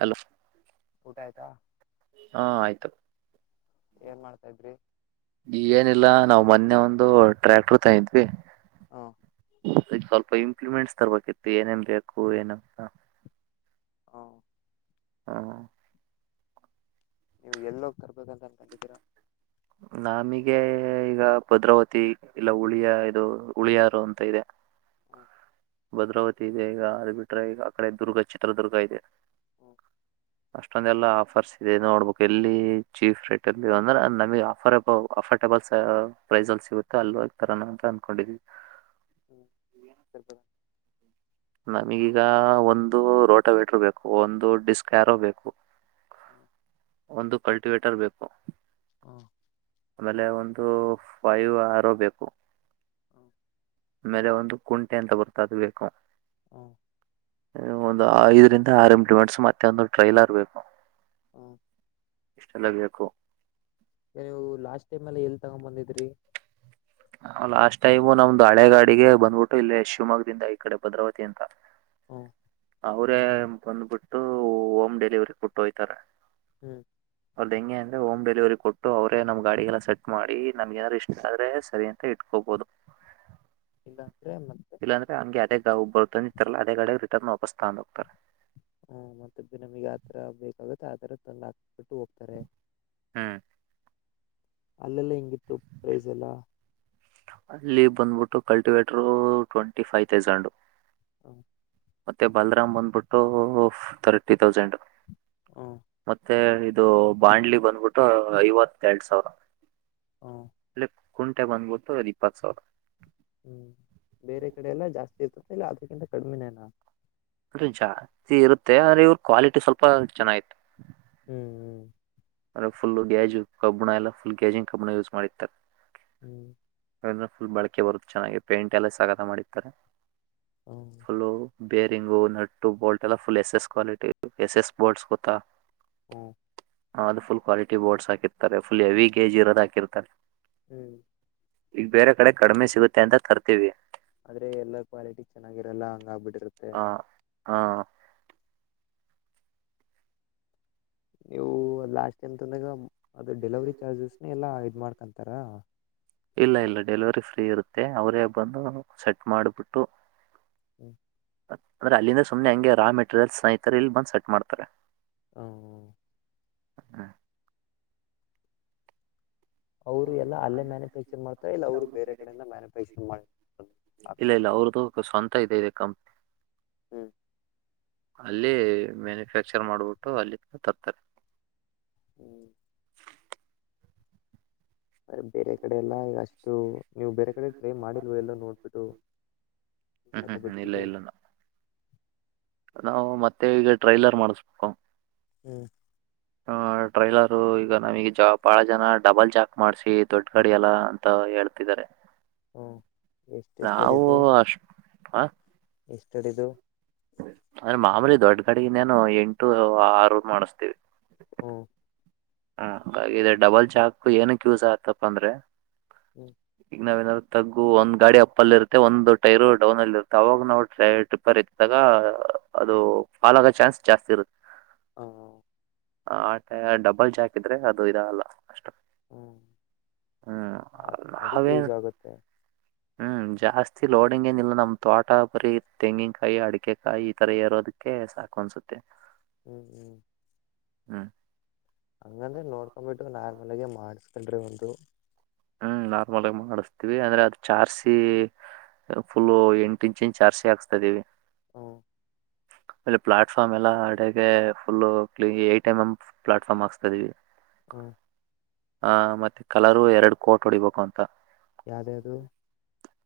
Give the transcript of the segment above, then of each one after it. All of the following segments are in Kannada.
ಹಲೋ ಊಟ ಆಯ್ತಾ ಹಾ ಆಯ್ತು ಏನ್ ಮಾಡ್ತಾ ಇದ್ರಿ ಈಗೇನಿಲ್ಲ ನಾವವು ಮೊನ್ನೆ ಒಂದು ಒಂದು ಟ್ರ್ಯಾಕ್ಟರ್ ತಿದ್ವಿ ಹಾ ಸ್ವಲ್ಪ ಇಪ್ಲಿಮೆಂಟ್ಸ್ ತರ್ಬೇಕಿತ್ತು ಏನೇಮ ಬೇಕು ಏನ ಹ ಹ್ಮ ನೀವು್ ಎಲ್ಲೋಗಿ ತರ್ಬೇಕಂತ ಅನ್ಕೊಂಡಿದ್ದೀರಾ ನಮಗೆ ಈಗ ಭದ್ರಾವತಿ ಇಲ್ಲ ಉುಳಿಯ ಇದು ಉುಳಿಯಾರು ಅಂತ ಇದೆ ಹ್ಮ್ ಭದ್ರಾವತಿ ಇದೆ ಈಗ ಅದು ಬಿಟ್ರೆ ಈಗ ಆ ಕಡೆ ದುರ್ಗ ಚಿತ್ರದುರ್ಗ ಇದೆ ಹ್ಮ ಅಷ್ಟೊಂದೆಲ್ಲ ಆಫರ್ಸ್ ಇದೆ ನೋಡ್ಬೇಕು ಎಲ್ಲಿ ಚೀಪ್ ರೇಟ್ಲ್ಲಿ ಅಂದ್ರ ನಮಗ್ ಆಫರ್ ಆಫರ್ ಲ್ ಪ್ರೈಸ್ ಅಲ್ಲಿ ಸಿಗುತ್ತೆ ಅಲ್ಲಿೋಗಿ ತರ ಅಂತ ಅಂದಕೊಂಡಿದವಿ ಹ್ಮ ಸಪ ನಮಗೀಗ ಒಂದು ರೋಟಬೇಟರು ಬೇಕು ಒಂದು ಡಿಸ್ಕ್ ಆ್ಯಾರೋ ಬೇಕು ಹ್ಮ ಒಂದು ಕಲ್ಟಿವೇಟರ್ ಬೇಕು ಹಾ ಆಮೇಲೆ ಒಂದು ಫೈವ್ ಆರ ಬೇಕು ಹ್ಮ ಆಮೇಲೆ ಒಂದು ಕುಂಟೆ ಅಂತ ಬರ್ತಾ ಅದು ಬೇಕು ಹ ಒಂದು ಐದರಿಂದ ಆರುಟಮೆಂಟ್ಸ್ ಮತ್ತೆ ಒಂದು ಟ್ರೈಲರ್ ಬೇಕು ಹ್ಮ ಇಷ್ಟೆಲ್ಲೇ ಬೇಕು ನೀವು ಲಾಸ್ಟ್ ಟೈಮ್ ಅಲ್ಲಿ ಎಲ್ ತಗೊಂಡ್ ಬಂದಿದ್ರಿ ಲಾಸ್ಟ್ ಟೈಮು ನಮ್ದು ಹಳೆಗಾಡಿಗೆ ಬಂದ್ಬಿಟ್ಟು ಇಲ್ಲ ಶಿವಮೊಗ್ಗದಿಂದ ಈ ಕಡೆ ಭದ್ರಾವತಿ ಅಂತ ಹ ಅವರೇ ಬಂದ್ಬಿಟ್ಟು ಹೋಮ್ ಡೆಲಿವರಿ ಕೊಟ್ಟು ಹೋಯ್ತಾರೆ ಹ್ಮ್ ಅವದ ಹೆಂಗೆ ಅ ಹೋಮ್ ಡೆಲಿವರಿ ಕೊಟ್ಟು ಅವರೇ ನಮ್ ಗಾಡಿಗೆಲ್ಲ ಸೆಟ್ ಮಾಡಿ ನಮ್ಗೆ ನಾದರು ಇಷ್ಟ ಆದ್ರೆ ಸರಿ ಅಂತ ಇಟ್ಕೋಬೋದು ಇಲ್ಲ ಅಂದ್ರೆ ಮತ್ತೆ ಇಲ್ಲಾ ಅಂದ್ರೆ ಹಮ್ಗೆ ಅದೇ ಒಬ್ಬರು ತಂದ ಇತಾರಲ್ಲ ಅದೇ ಗಗ ಅಪಸ್ಥಾಕ್ತ ಹ್ಮ ಮತ್ತೆ ನಮಗ್ ಯಾವತರ ಬೇಕಾಗುತ್ತೆ ಆತರ ತಂದು್ ಹಾಕ್ಬಿಟ್ಟು ಹೋಗ್ತಾರೆ ಹ್ಮ್ ಅಲ್ಲೆಲ್ಲ ಹಿಂಗಿತ್ತು ಪ್ರೈಸ್ ಎಲ್ಲ ಅಲ್ಲಿ ಬಂದ್ಬಿಟ್ಟು ಕಲ್ಟಿವೇಟರ್ ಟ್ವೆಂಟಿ ಫೈವ್ ತೌಸಂಡ್ ಹ ಮತ್ತೆ ಬಲ್ರಾಮ್ ಬಂದ್ಬಿಟ್ಟು ತರ್ಟಿ ತೌಸಂಡ್ ಹ್ಮ ಮತ್ತೆ ಇದು ಬಾಂಡ್ಲಿ ಬಂದ್ಬಿಟ್ಟು ಐವತ್ತ ಎರಡ್ ಸಾವಿರ ಹ ಕುೋಟ ಬನ್ಬೋದು ರೀಪತ್ ಚಾವ ಹ್ಮ್ ಬೇರೆ ಕಡೆ ಎಲ್ಲಾ ಜಾಸ್ತಿ ಇರ್ತದೆ ಇಲ್ಲ ಅದಕ್ಕಿಂತ ಕಡಿ್ಮಿನೇನಾ ಅಂದ್ರೆ ಜಾಸ್ತಿ ಇರುತ್ತೆ ಅಂದ್ರೆ ಇವ್ರ ಕ್ವಾಲಿಟಿ ಸ್ವಲ್ಪ ಚೆನ್ನಾಗಿತ್ತು ಹ್ಮ್ ಹ್ಮ್ ಆದ ಫುಲ್ ಗ್ಯಾಜು ಕಬ್ಬಣ ಎಲ್ಲ ಫುಲ್ ಗ್ಯಾಜಿಂಗ್ ಕಬ್ಬಣ ಯೂಸ್ ಮಾಡಿತ್ತಾರೆ ಹ್ಮ್ ಫುಲ್ ಬಳಕೆ ಬರುದು ಚೆನ್ನಾಗಿ ಪೇಂಟ್ ಎಲ್ಲ ಸಕಾಗತ ಮಾಡಾರೆ ಹ್ಮ ಬೇರಿಂಗು ನಟ್ಟು ಬೋಲ್ಟ್ ಎಲ್ಲ full S S quality S S bolts ಗೊತ್ತಾ ಹ್ಮ ಹ ಅದು ಫುಲ್ ಕ್ವಾಲಟಿ ಬೋರ್ಸ್ ಹಾಕಿರ್ತ ಫುಲ್ ಹೆವಿ ಗಜ್ ಇರೋದು ಹಾಿರ್ತಾರೆ ಹ್ಮ್ ಈಗ ಬೇರೆ ಕಡೆ ಕಡಿಮೆ ಸಿಗುತ್ತೆ ಅಂತ ತರ್ತೀವಿ ಆದ್ರೆ ಎಲ್ಲ ಕ್ವಾಲಿಟಿ ಚೆನ್ನಾಗಿರಲ್ಲ ಹಂಗ ಆಗ್ಬಿಟ್ಟೆ ಹಾ ಹಾ ನೀವು ಲಾಸ್ಟ್ ಟೈಮ್ ತಂದಾಗ ಅದು ಡೆಲಿವರಿ ಚಾರ್ಜಸ್ನ ಎಲ್ಲ ಇದು ಮಾಡ್ಕೊಂತಾರ ಇಲ್ಲ ಇಲ್ಲ ಡೆಲಿವರಿ ಫ್ರೀ ಇ ಮತ್ತೆ ಅವರೇ ಬಂದು ಸೆಟ್ ಮಾಡ್ಬಿಟ್ಟು ಹ್ಮ ಅಂದ್ರೆ ಅಲ್ಲಿಂದ ಸುಮನೆ ಹಂಗೆ ರಾ ಮೆಟೀರಿಯಲ್ಸ್ ಸ್ನೇಹಿತರ ಇಲ್ ಬಂದ್ ಸೆಟ್ ಮಾಡ್ತಾರೆ ಹ ಹ್ಮ ಅವರು ಎಲ್ಲ ಅಲ್ಲೇ ಮ್ಯಾನುಫ್ಯಾಕ್ಚರ್ ಮಾಡ್ತಾರೆ ಇಲ್ಲ ಅವ್ರು ಬೇರೆ ಕಡೆಯಿಂದ ಮ್ಯಾನುಫ್ಯಾಕ್ಚರ್ ಮಾಡಾರೆ ಇಲ್ಲ ಇಲ್ಲ ಅವ್ರ್ದು ಸ್ವಂತ ಇದೆ ಇದೆ ಕಂಪ್ನಿ ಹ್ಮ್ ಅಲ್ಲಿ ಮ್ಯಾನುಫ್ಯಾಕ್ಚರ್ ಮಾಡ್ಬಿಟ್ಟು ಅಲ್ಲಿ ತರ್ತಾರೆ ಹ್ಮ್ ಅರಿ ಬೇರೆ ಕಡೆ ಎಲ್ಲ ಅಷ್ಟು ನೀವು ಬೇರೆ ಕಡೆ ಟ್ರೈ ಮಾಡಿಲ್ವ ಎಲ್ಲ ನೋಡ್ಬಿಟ್ಟು ಹ್ಮ್ ಹ್ಮ್ ಹ್ಮ್ ಇಲ್ಲ ತಕೊಬಿಟ್ಬಿಟ್ಟು ಇಲ್ಲ ನಾ ನಾವು ಮತ್ತೆ ಈಗ ಟ್ರೈಲರ್ ಮಾಡಸ್ಬೇಕು ಹ್ಮ್ ಆ ಟ್ರೈಲರು ಈಗ ನಮಗ ಬಹಳ ಜನ ಡಬಲ್ ಜಾಕ್ ಮಾಡಸಿ ದೊಡ್ಡ ಗಡಿ ಎಲ್ಲಾ ಅಂತ ಹೇಳ ಹ್ಮ್ ಎಷ್ಟೆಷ್ಟು ನಾವು ಅಷ್ಟ ಸ್ಟಾಡಿಿದ ಅಂದ್ರೆ ಮಾಮೂಲಿ ದೊಡ್ಗಡೆಗೆ ನೇು ಎಂಟು ಆರು ಮಾಡಸ್ತೇವಿ ಹಾ ಹಾ ಹಾಗ ಡಬಲ್ ಚಾಕ್ ಏನು ಕ್ಯೂಸ್ ಆತಪ್ಪ ಅಂದ್ರೆ ಹ್ಮ್ ಈಗ ನಾವ ನಾದ ತಗ್ಗು ಒಂದ್ ಗಾಡಿ ಅಪ್ ಅಲ್ಲಿ ಇರುತ್ತೆ ಒಂದು ಟೈರು ಡೌನ್ ಅಲ್ಲಿ ಇರುತ್ತೆ ಅವಾಗ ನಾವು ಟ್ರಿಪರ್ ಇಐತ್ತಿದ್ದಾಗ ಅದು ಫಾಲ್ ಆಗೋ ಚಾನ್ಸ್ ಜಾಸ್ತಿ ಇರುತ್ತೆ ಹ ಆಟ ಡಬಲ್ ಜಾಕ್ ಇದ್ರೆ ಅದು ಇದ ಅಲ್ಲ ಹ್ಮ್ ಹ್ಮ್ ಅ ಅದಕ್ಕೆ ಯೂಸ್ ನಾವೇನ್ ಆಗುತ್ತೆ ಹ್ಮ್ ಜಾಸ್ತಿ ಲೋಡಿಂಗ್ ಏನ ಇಿಲ್ಲ ನಮ್ ತೋಟ ಬರೀ ತೆಂಗಿನಕಾಯಿ ಅಡಿಕೆಕಾಯಿ ಈ ತರ ಇಏರೋದಕ್ಕೆ ಸಾಕನ್ ಸುತ್ತೆ ಹ್ಮ್ ಹ್ಮ್ ಹ್ಮ ಹಂಗಂದ್ರೆ ನೋಡ್ಕೊ್ಬಿಟ್ಟು ನಾರ್ಮಲ್ ಆಗ ಮಾಡಸ್ಕೊಂಡ್ರಿ ಒಂದು ಹ್ಮ್ ನಾರ್ಮಲ್ ಆಗ ಮಾಡಿಸ್ತೀವಿ ಅಂದ್ರೆ ಅದ್ ಚಾರ್ಸಿ ಫುಲ್ ಎಂಟು ಇಂಚಿಂಚ್ ಆಾರ್ಸಿ ಹಾಕ್ಸ್ತಾ ಇದಿವವಿ ಹ ಹ ಆೇಲೆ ಪ್ಲಾಟ್ಫ್ಮ್ ಎಲ್ಲ ಅಡಗೆ ಫುಲ್ಲು ಕ್ ಟಿ ಎಂ ಎ್ ಪ್ಲಾಟ್ಫಾರ್ಮ್ ಆಾಸ್ತಾ ಇದಿವವಿ ಹ್ಮ್ ಹ ಮತ್ತೆ ಕಲರು ಎರಡು ಕೋಟ್ ಹೊಡಿಬೇಕು ಅಂತ ಯಾವ್ದ್ಯ್ದು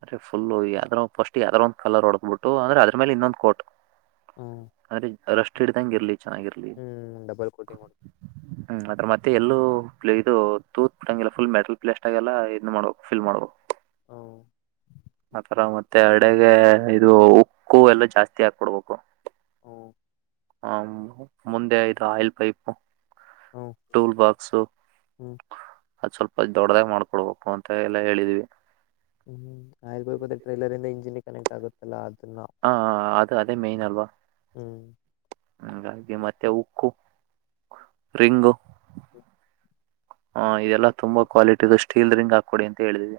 ಅೆ ಫುಲ್ಲು ಯಾವ್ರ ಫಸ್ಟ್ ಯಾವ್ದ್ರೋ ಒಂದ ಕಲರ್ ಹೊಡದ ಬಿಟ್ಟ ಅ್ರೆ ಅದ್ರ ಮೇಲೆ ಇನ್ನೊಂದ್ ಕೋಟ್ ಹ್ಮ ಷ್ಟು ಹಿಡ್ದಂಗ ಇರ್ಲಿ ಚೆನ್ನಾಗಿರ್ಲಿ ಡಬಲ್ ಕೋಟಿಂಗ್ ಮಾಡ ಹ್ಮ್ ಅದ್ರ ಮತ್ತೆ ಎಲ್ಲೂ ಇದು ತೂತ್ ಪುಟ್ಂಗಲ್ಲ ಫುಲ್ ಮೆಟಲ್ ಪಲಸ್ಟ್ ಆಗ ಎಲ್ಲಾ ಇ್ ಮಾಡ್ಬೇಕು ಫಿಲ್ ಮಾಡ್ು ಹ್ಮ್ ಆತರಾಮತ್ತ ಮತ್ತೆ ಅಡೆಗೆ ಇದು ಉಕ್ಕು ಎಲ್ಲ ಜಾಸ್ತಿ ಹಾಕ್ಕೊಡ್ಬೇಕು ಓ ಹ ಮುಂದೆ ಇದು ಆಯಿಲ್ ಪೈಪು ಹ್ಮ್ ಟೂಲ್ ಬಾಕ್ಸು ಹ್ಮ್ ಅಲ್ಪ ದೊಡ್ಡದಾಗ ಮಾಡ್ಕೊಡ್ಬೇಕು ಅಂತ ಎಲ್ಲ ಹೇಳಿದ್ವಿ ಹ್ಮ್ ಆಯುರ್ಬ ಟ್ರೈಲರ್ ಇಂದ ಇಂಜಿನ್ ಕನೆಕ್ಟ್ ಆಗುತ್ತಲ್ಲ ಅದು ಹಾ ಅದು ಅದೇ ಮೇನ್ ಅಲ್ವಾ ಹ್ಮ್ ಹಾಗಾಗಿ ಮತ್ತೆ ಉಕ್ಕು ರಿಂಗು [inaudible] ಹಾ ಇದೆಲ್ಲಾ ತುಂಬಾ ಕ್ವಾಲಿಟಿಿದ ಸ್ಟೀಲ್ ರಿಂಗ್ ಹಾಕೊಡಿ ಅಂತ ಹೇಳಿದಿದೆ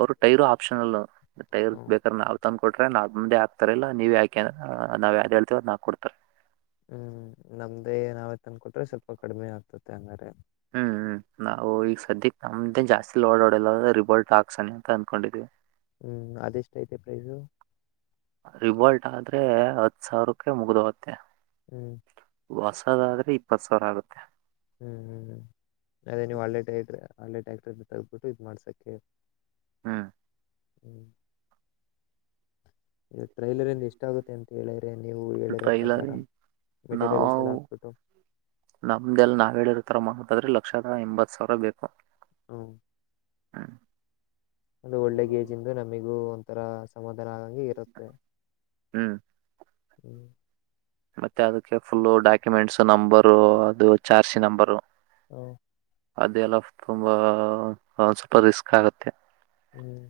ಅವ್ರು ಟೈರು ಆಪ್ಷನಲ್ ಟೈರ್ ಹ್ಮ ಬೇಕಾರ ಅವತ ಕೊಟ್ರ ನಾಕ್ ಮುಂದೆ ಆಾತಾರಲ್ಲಾ ನೀವ ಯಾಕೆ ನಾವ ಯಾವ್ದ್ ಹೇಳ್ತೀವ ಅ್ ನಾಕಕ್ ಕೊಡ್ತಾರೆ ಹ್ಮ್ ನಮ್ದೇ ಏನಾವತ್ ಅನ್ಕಟ್ರೆ ಸ್ವಲ್ಪ ಕಡಿಮೆ ಆಗ್ತತೆ ಹಂಗಾರೆ ಹ್ಮ್್ಮ್ ನಾವು ಈಗ ಸದ್ಯಕ್ ನಮ್ದೇನ್ ಜಾಸ್ತಿಲಿ ಓಡಾಡಲ್ಲ ರಿಬಲ್ಟ್ ಹಾಕ್ಸಣ ಅಂತ ಅನ್ಕೊಂಡಿದೀವಿ ಹ್ಮ್ ಅದೆಷ್ಟ ಐತೆ ಪ್ರೈಸು ರಿಬಾಲ್ಟ್ ಆದ್ರೆ ಹತ್ ಸಾವಿರಕ್ಕೆ ಮುಗ್ದ ಹೋಗತ್ತೆ ಹ್ಮ್ ದಾದ್ರೆ ಇಪ್ಪತ್ ಸಾವಿರ ಆಗುತ್ತೆ ಹ್ಮ್ ಹ್ಮ್ ಅದೇ ನೀವು್ ಒಳ್ಳೇಟ ಇದ್ರಿ ಆಲೆ ಟ್ಯಾಕ್ಟ್ರ ತಗ್ಬಿಟ್ಟು ಇದು ಮಾಡ್ಸೋಕ್ಕೆೆ ಹ್ಮ್ ಹ್ಮ್ ಇ ಟ್ರೈಲರಿ ಇಂದ ಇಷ್ಟ ಆಗುತ್ತೆ ಅಂತ ಹೇಳಿದ್ರೆ ನೀವು ಹೇಳಿರೋ ಟ್ರೈಲರ್ ಪ್ರಕಾರ ಮೆಟೀರಿಯಲ್ಸ್ ಎಲ್ಲ ಆಗ್ಬಿಟ್ಟು ನಾಮ ಹೇಳಿರತರ ಮಾಹತ್ ಅ ಆದ್ರೆ ಲಕ್ಷದ ಎಂಬತ್ ಸಾವಿರ ಬೇಕು ಹ ಹ್ಮ್ ಒಂದು ಒಳ್ಳೆೇಜ್ ಇಂದು ನಮಿಗೂ ಒಂಥರ ಸಮಧ ಬದರಾಗಿ ಇರುತ್ತೆ ಹ್ಮ್ ಹ್ಮ್ ಮತ್ತೆ ಅದಕ್ಕೆ ಫುಲ್ಲು ಡಾಕ್ಯುಮೆಂಟ್ಸ್ ನಂಬರು ಅದು ಚಾರ್ಸಿ ನಂಬರು ಹ್ಮ ಅದೆಲ್ಲ ತುಂಬಾ ಸೂಪರ್ ರಿಸ್ಕ್ ಆಗತ್ತೆ ಹ್ಮ್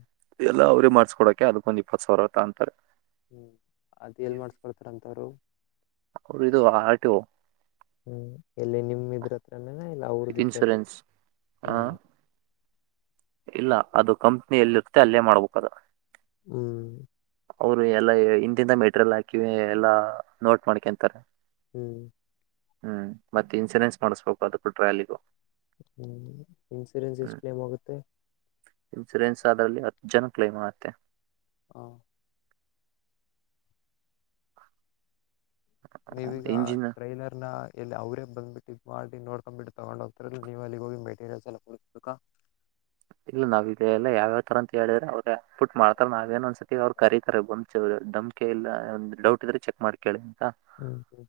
ಎಲ್ಲ ಅವ್ರೇ ಮಾಡ್ಸ್ಕೊೋಕೆ ಅದಕ್ಕೊಂದ ಇಪ್ಪತ್ ಸಾವಿರ ಅಂತಾರೆ ಹ್ಮ್ ಅದ್ ಎಲ್ ಮಾಡಸ್ಕೊಳ್ತಾರಂತವರು ಅವ್ರು ಇದು ಆರ್ ಟಿ ಒ ಹ್ಮ್ ಎಲ್ಲಿ ನಿಮ್ಮ ಇದ್ರತ್ರಲ್ಲ ಇಲ್ಲ ಅವ್ರ ದ ಇನ್ಶೂರೆನ್ಸ್ ಆ ಹ್ಮ್ ಇಲ್ಲ ಅದು ಕಂಪ್ನಿಿಯಲ್ಲಿರುತ್ತೆ ಅಲ್ಲೇ ಮಾಡ್ಬೇಕು ಅದು ಹ್ಮ್ ಅವರು ಎಲ್ಲಾ ಹಿಂದಿಂದ ಮೆಟೀರಿಯಲ್ ಹಾಕಿವ ಎಲ್ಲಾ ನೋಟ್ ಮಾಡ್ಕೊಂತಾರೆ ಹ್ಮ್ ಹ್ಮ್ ಮತ್ತೆ ಇನ್ಸೂರೆನ್ಸ್ ಮಾಡಸ್ಬೇಕು ಅದಕ್ಕೂಟ್ರ್ಯಾಲಿಗು ಹ್ಮ್ ಇನ್ಸೂರೆನ್ಸ್ ಎಷ್ಟ ೇಮ್ ಹೋಗುತ್ತೆ ಇನ್ಸೂರೆನ್ಸ್ ಅದರಲ್ಲಿ ಅತ್ತು ಜನ ಕ್ಲೈಮ್ ಆಗತ್ತೆ ಹಾ ನೀವೀಗ ಇಂಜಿನ್ ಟ್ರೈಲರ್ ನ ಎಲ್ಲಿ ಅವ್ರೇ ಬಂದ್ಬ ಟಿಪ್ ಮಾಡಿ ನೋಡ್ಕೊಂಡ್ಬಿಟ್ಟು ತಗೊಂಡುೋಗತ್ತರ ನೀವು ಅಲ್ಲಿ ಹೋಗಿ ಮೆಟೀರಿಯಲ್ಸ್ ಎಲ್ಲಬೇಕಾ ಇಲ್ಲ ನಾವ ಇಲ್ಲ ಯಾವ್ಯಾವ ತರ ಅಂತ ಹೇಳಿದ್ರ ಅವ್ರ ಪುಟ್ ಮಾಡ್ತಾರ ನಾವೇನ ಅಂದಸತಿ ಅವ್ ಕರೀತಾರೆ ಬಂದ ದಮ್ೆಲ್ಲ ಒ ಡೌಟ್ ಇದ್ರೆ ಚೆಕ್ ಮಾಡ್ ಕೇಳಿ ಹ್ಮ್ ಹ್ಮ್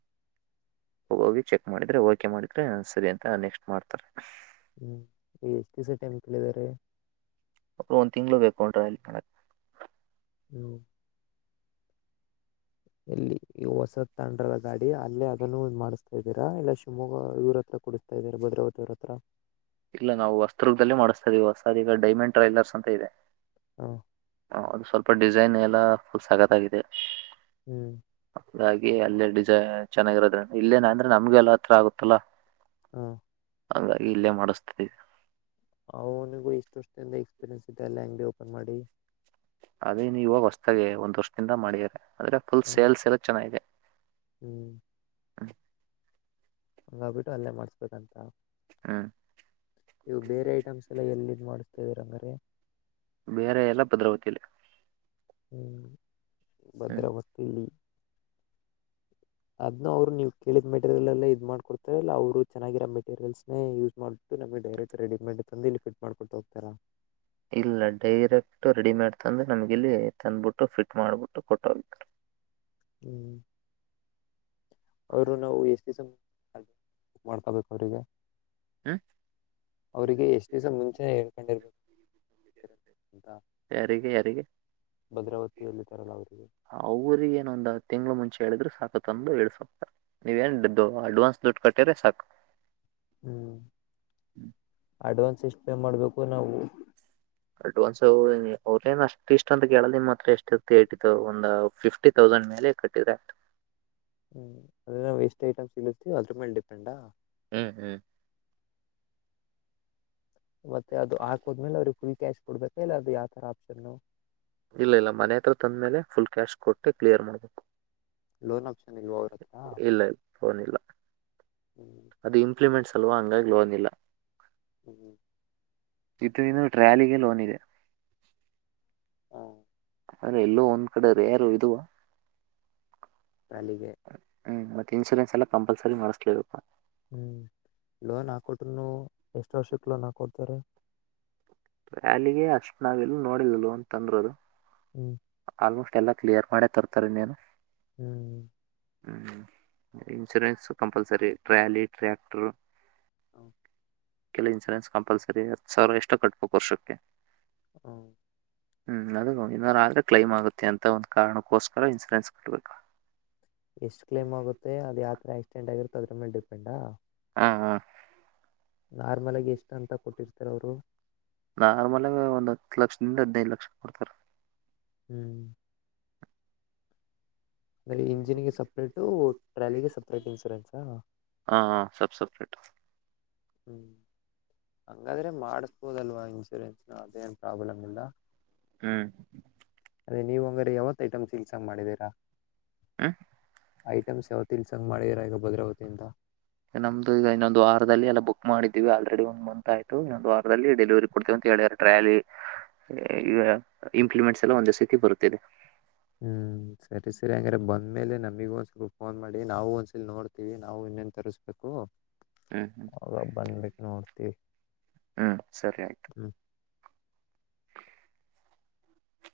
ಹೋಗೋಗಿ ಚೆಕ್ ಮಾಡಿದ್ರೆ ಓಕೆ ಮಾಡಿದ್ರೆ ಸರಿ ಅಂತ ನೆಕ್ಸ್ಟ್ ಮಾಡ್ತಾರೆ ಹ್ಮ್ ಈಗ ಎಷ್ಟು ದಿವಸ ಟೆಂಪಲ್ ಇದಾರೆ ಅವರು ಒ್ ತಿಂಗ್ಗಳು ಬೇಕೋ್ರ ಅಲ್ಲಿ ಹ್ಮ್ ಎಲ್ಲಿ ಈ ಹೊಸದ ತಂಡ್ರದ ಗಾಡಿ ಅಲ್ಲೇ ಅದನ್ನು ಮಾಡತ ಾ ಇದೀರಾ ಇಲ್ಲ ಶಿವಮೊಗ್ಗ ಇವ್ರ ಹತ್ರ ಕುಡಿಸ್ತಾ ಇದ್ದೀರ ಭದ್ರಾವತಿಿಯವ್ರ ಹತ್ರ ಇಲ್ಲ ನಾವು ವಸ್ತ್ರದಲ್ಲಿೇ ಮಾಡಿಸ್ತಾ ಇದೀವಿ ಹೊಸದ ಈಗ ಡೈಮಂಡ್ ಟ್ರೈ್ಲರ್ಸ್ ಅಂತ ಇದೆ ಹಾ ಹ ಅದು ಸ್ವಲ್ಪ ಡಿಸೈನ್ ಎಲ್ಲಾ ಫುಲ್ ಸಕತ್ಾಗಿದೆ ಹ್ಮ್ ಹಾಗಾಗಿ ಅಲ್ಲೇ ಡಿಸೈನ್ ಚೆನ್ನಾಗಿರೋದ್ರ ಇಲ್ಲೇನ ಅಂದ್ರೆ ನಮ್ಗೆ ಎಲ್ಲ ಹತ್ರ ಆಗುತ್ತಲ್ಲ ಹಾ ಹಂಗಾಗಿ ಇಲ್ಲೇ ಮಾಡಿಸ್ತದೆ ಅವನಿಗೂ ಇಷ್ಟ ಅಷ್ಟ ದಿಂದ ಎಕ್ಸ್ಪೀರಿಯನ್ಸ್ ಇದೆಲ್ಯಾಂಗ್ವೇಜ್ ಓಪನ್ ಮಾಡಿ ಅದೇ ನೀ ಇವಾಗ ಹೊಸತಾಗೆ ಒಂದ್ ವರ್ಷದಿಂದ ಮಾಡಿದಾರೆ ಆದ್ರೆ ಫುಲ್ ಹಾಂ ಸೇಲ್ಸ್ ಎಲ್ಲ ಚೆನ್ನಾಗಿದೆ ಹ್ಞೂ ಹ್ಮ ಹಂಗಾಗಬಿಟ್ಟು ಅಲ್ಲೇ ಮಾಡಸ್ಬೇಕಂತ ಹ್ಮ್ ಇವು ಬೇರೆ ಐಟಮ್ಸ್ ಎಲ್ಲ ಎಲ್ಲಿ ಮಾಡಿಸ್ತೇವಿ ರಂಗ್ರ ಬೇರೆ ಎಲ್ಲ ಭದ್ರಾವತಿಯಲಿ ಹ್ಮ್ ಭದ್ರಾವತಿ [inaudible] ಅದ್ ಅವರು ನೀವು ಕೇಳಿದ ಮೆಟೀಯಲ್ ಎಲ್ಲ ಇದ್ ಮಾಡ್ಕೊಡ್ತಾರೆ ಇಲ್ಲ ಅವ್ರು ಚೆನ್ನಾಗಿರೋ ಮೆಟೀರಿಯಲ್ ಯೂಸ್ ಮಾಡ್ಬಿಟ್ಟು ನಮಗೆ ಡೈರೆಕ್ಟ್ ರೆಡಿಮೇಡ್ ತಂದ ಇ ಿಟ್ ಮಾಡ್ೊತಾ ಹೋಗ್ತಾರಾ ಇಲ್ಲ ಡೈರೆಕ್ಟ್ ರೆಡಿಮೇಡ್ ತಂದ್ರೆ ನಮ್ಗೆ ಇಲ್ಲಿ ತಂದ್ಬಿಟ್ಟು ಫಿಟ್ ಮಾಡ್ಬಿಟ್ಟು ಕೊಟ್ಟೋಗರು [inaudible] ಹ್ಮ ಅವರು ನವು ಎಷ್ಟಿಸ ಕ ಮಾಡಾರ ತ ಬ ಕೊರಿಿಗೆ ಹ ಅವಿಗೆ ಎಷ್ಟ್ ದಿವ್ಸ ಮುಂಚೆ ಹೇಳ್ಕೊಂಡಿರ್ಬೇಕು ಅಂತ ಯಾರಿಗೆ ಯಾರಿಗೆ ಭದ್ರಾವತಿಯಲ್ಲಿ ತರಲ್ಲ ಅವರಿಗೆ ಅವ್ರಗ ಏನೊಂದ ತಿಂಗಳ ಮುಂಚೆ ಹೇಳಿದ್ರರು ಸಾಕುಂದು ಇಸತಾರೆ ನೀವ ಏನ್ ಅಡ್ವಾನ್ಸ್ ದುಡ್ಡು ಕಟ್ಟ್ರೆ ಸಾಕು ಹ್ಮ್ ಹ್ಮ್ ಅಡ್ವಾನ್ಸ್ ಎಷ್ಟು ಪೇ ಮಾಡಬೇಕು ನಾವು ಅಡ್ವಾನ್ಸ್ ಅವ ಅವ್ರೇಏನ್ ಅಷ್ಟ ಇಷ್ಟ ಅಂತ ಕೇಳ ನಿಮ್ ಹತ್ರ ಎಷ್ಟ ಒಂದ್ ಫಿಫ್ಟಿ ತೌಸಂಡ್ ಮೇಲೆ ಕಟ್ಟಿದ ಹ್ಮ್ ಅದ ಎಷ್ಟು ಐಟ್ಸ್ ಇಳತೀವಿ ಅದ್ರ ಮೇಲೆ ಡಿಪೆಂಡಾ ಹ್ಮ್ ಹ್ಮ್ ಮತ್ತೆ ಅದು ಆರು ಕೊಡ್ತೀನಿ ಹಾಕೋದ್ಮೇಲೆ ಅವ್ರಿಗೆ ಫುಲ್ ಫೀಸ್ ಅಂತ ಕ್ಯಾಶ್ ಕೊಡ್ಬೇಕಾ ಕೊಡಬೇಕಲ್ಲ ಇಲ್ಲ ಅದು ಯಾವ ಯಾರು ತರ ಆಪ್ಷನ್ ಇಲ್ಲ ಇಲ್ಲ ಮನೆ ಹತ್ರ ತಂದ್ಮೇಲೆ ಫುಲ್ ಕ್ಯಾಶ್ ಕೊಟ್ಟೆ ಕ್ಲಿಯರ್ ಮಾಡ್ಬೇಕು ಲೋನ್ ಆಪ್ಷನ್ ಇಲ್ವಾ ಅವ್ರ ಹತ್ರ ಇಲ್ಲ ಇ ಫೋನ್ ಇಲ್ಲ ಹ್ಮ್ ಅದು ಇಂಪ್ಲಿಮೆಂಟ್ ಸಲ್ವಾ ಹಂಗಾಗಿ್ಲೋಂದಿಲ್ಲ ಹ್ಮ್ ಹ್ಮ ಇದು ಇನ್ನು ಟ್ರ್ಯಾಲಿಗೆ ಲೋನ್ ಇದೆ ಹ ಅ್ರ ಎಲ್ಲೋ ಒಂದ್ ಕಡೆ ರ ಯಾರು ಇದುವ ಟ್ರಾಲಿಗೆ ಹ್ಮಞ ಮತ್ತೆ ಇನ್ಸೂರೆನ್ಸ್ ಎಲ್ಲ ಕಂಪಲ್ಸರಿ ಮಾಡಿಸ್ಲೇದು ಹ್ಮ್ ಲೋನ್ ಹಾಕೊಟ್ರ ಎಷ್ಟು ವರ್ಷಕ್ ಲೋನ್ ಹಾಕೊಡ್ತಾರೆ ವ್ಯಾಲಿಗೆ ಅಷ್ಟ ನಾವೆಲ್ಲೂ ನೋಡಿಿಲ್ಲಲ್ವ ಅಂತ ಅಂದ್ರದು ಹ್ಮ್ ಆಲ್ಮೋಸ್ಟ್ ಎಲ್ಲ ಕ್ಲಿಯರ್ ಮಾಡೆ ತರ್ತಾರೆ ನೀನು ಹ್ಮ್ ಹ್ಮ್ ಇನ್ಸೂರೆನ್ಸ್ ಕಂಪಲ್ಸರಿ ರಟ್ರ್ಯಾಲಿ ಟ್ರ್ಯಾಕ್ಟರು ಹ ಕೆಲ ಇನ್ಸೂರೆನ್ಸ್ ಕಂಪಲ್ಸರಿ ಹತ್ತು ಸಾವಿರ ಎಷ್ಟು ಕಟ್ಬೇಕು ವರ್ಷಕ್ಕೆ ಹ್ಮ ಹ್ಮ್ ಅದು ಇನ್ನ್ ಆದ್ರೆ ಕ್ಲೈಮ್ ಆಗುತ್ತೆ ಅಂತ ಒಂದು ಕಾರಣಕ್ಕೋಸ್ಕರ ಇನ್ಸೂರೆನ್ಸ್ ಕೊಡ್ಬೇಕು ಎಷ್ಟ್ ಕ್ಲೈಮ್ ಆಗೆ ಅದ ಯಾವ್ರ ಆಕ್ಿಡೆಂಟ್ಗರುತ್ತ ಅದ್ರ ಮೇಲೆ ಡಿಪೆಂಡ್ಾ ಹಾ ಹಾ ನಾರ್ಮಲ್ಾಗಿಿ ಎಷ್ಟು ಅಂತ ಕೊಟ್ಟಿರ್ತಾರೆ ಅವರು ನಾರ್ಮಲ್ಾಗ ಒಂದ್ ಹತ್ತು ಲಕ್ಷದಿಂದ ಹದ್ನೈದು ಲಕ್ಷ ಕೊಡ್ತಾರ ಹ್ಮ್ ಅಂದ್ರೆ ಇಂಜಿನ್ಗೆ ಸಪ್ರೇಟು ಟ್ರಾಲಿಗೆ ಸಪ್ರೇಟ್ ಇನ್ಸೂರೆನ್ಸಾ ಹಾ ಹಾ ಸಬ್ ಸಪ್ರೇಟ್ ಹ್ಮ್ ಹಂಗಾದ್ರೆ ಮಾಡಸ್ಬೋದಲ್ವಾ ಹಂಗ್ಸ ಇನ್ಸೂರೆನ್ಸ್ನ ಅದೇನು ಪ್ರಾಬ್ಲಮ ಇಿಂದ ಹ್ಮ್ ಅದೇ ನೀವು್ ಹಂಗ್ರ ಯಾವತ್ ಐಟಮ್ ಕೆಲ್ಸ ಮಾಡಿದೀರಾ ಹ್ಮ ಐಟಮ್ಸ್ ಯಾವತಿ ಇಲ್ಸಂಗ್ ಮಾಡಿರ ಈಗ ಭದ್ರಾವತಿಿಂದ ನಮ್ದು ಈಗ ಇನ್ನೊಂದು ವಾರದಲ್ಲಿ ಎಲ್ಲ ಬುಕ್ ಮಾಡಿದೀವಿ ಆಲ್ರೆಡಿ ಒಂದ್ ಮಂತ್ ಆಯ್ತು ಇನ್ನೊಂದು ವಾರದಲ್ಲಿ ಡೆಲಿವರಿ ಕೊಡ್ತೀವಿ ಟ್ಯಾಲಿ ಇಂಪ್ಲಿಮೆಂಟ್ಸ್ ಎಲ್ಲ ಒಂದ ಸತಿ ಬರುತ್ತದೆ ಹ್ಮ್ ಸರಿ ಸರಿ ಹಂಗ್ರೆ ಬಂದ್ಮೇಲೆ ನಮಗ ಒಂದ್ಸಲ್ ಫೋನ್ ಮಾಡಿ ನಾವು ಒಂದ್ಸಲ ನೋಡ್ತಿೀವಿ ನಾವು ನ್ ತರಿಸಬೇಕು ಹ್ಮ್ ಹ್ಮ್ ಆಾಗ ಬಂದಬೇಕು ನೋಡ್ತಿ ಹ್ಮ್ ಸರಿ ಆಯ್ತು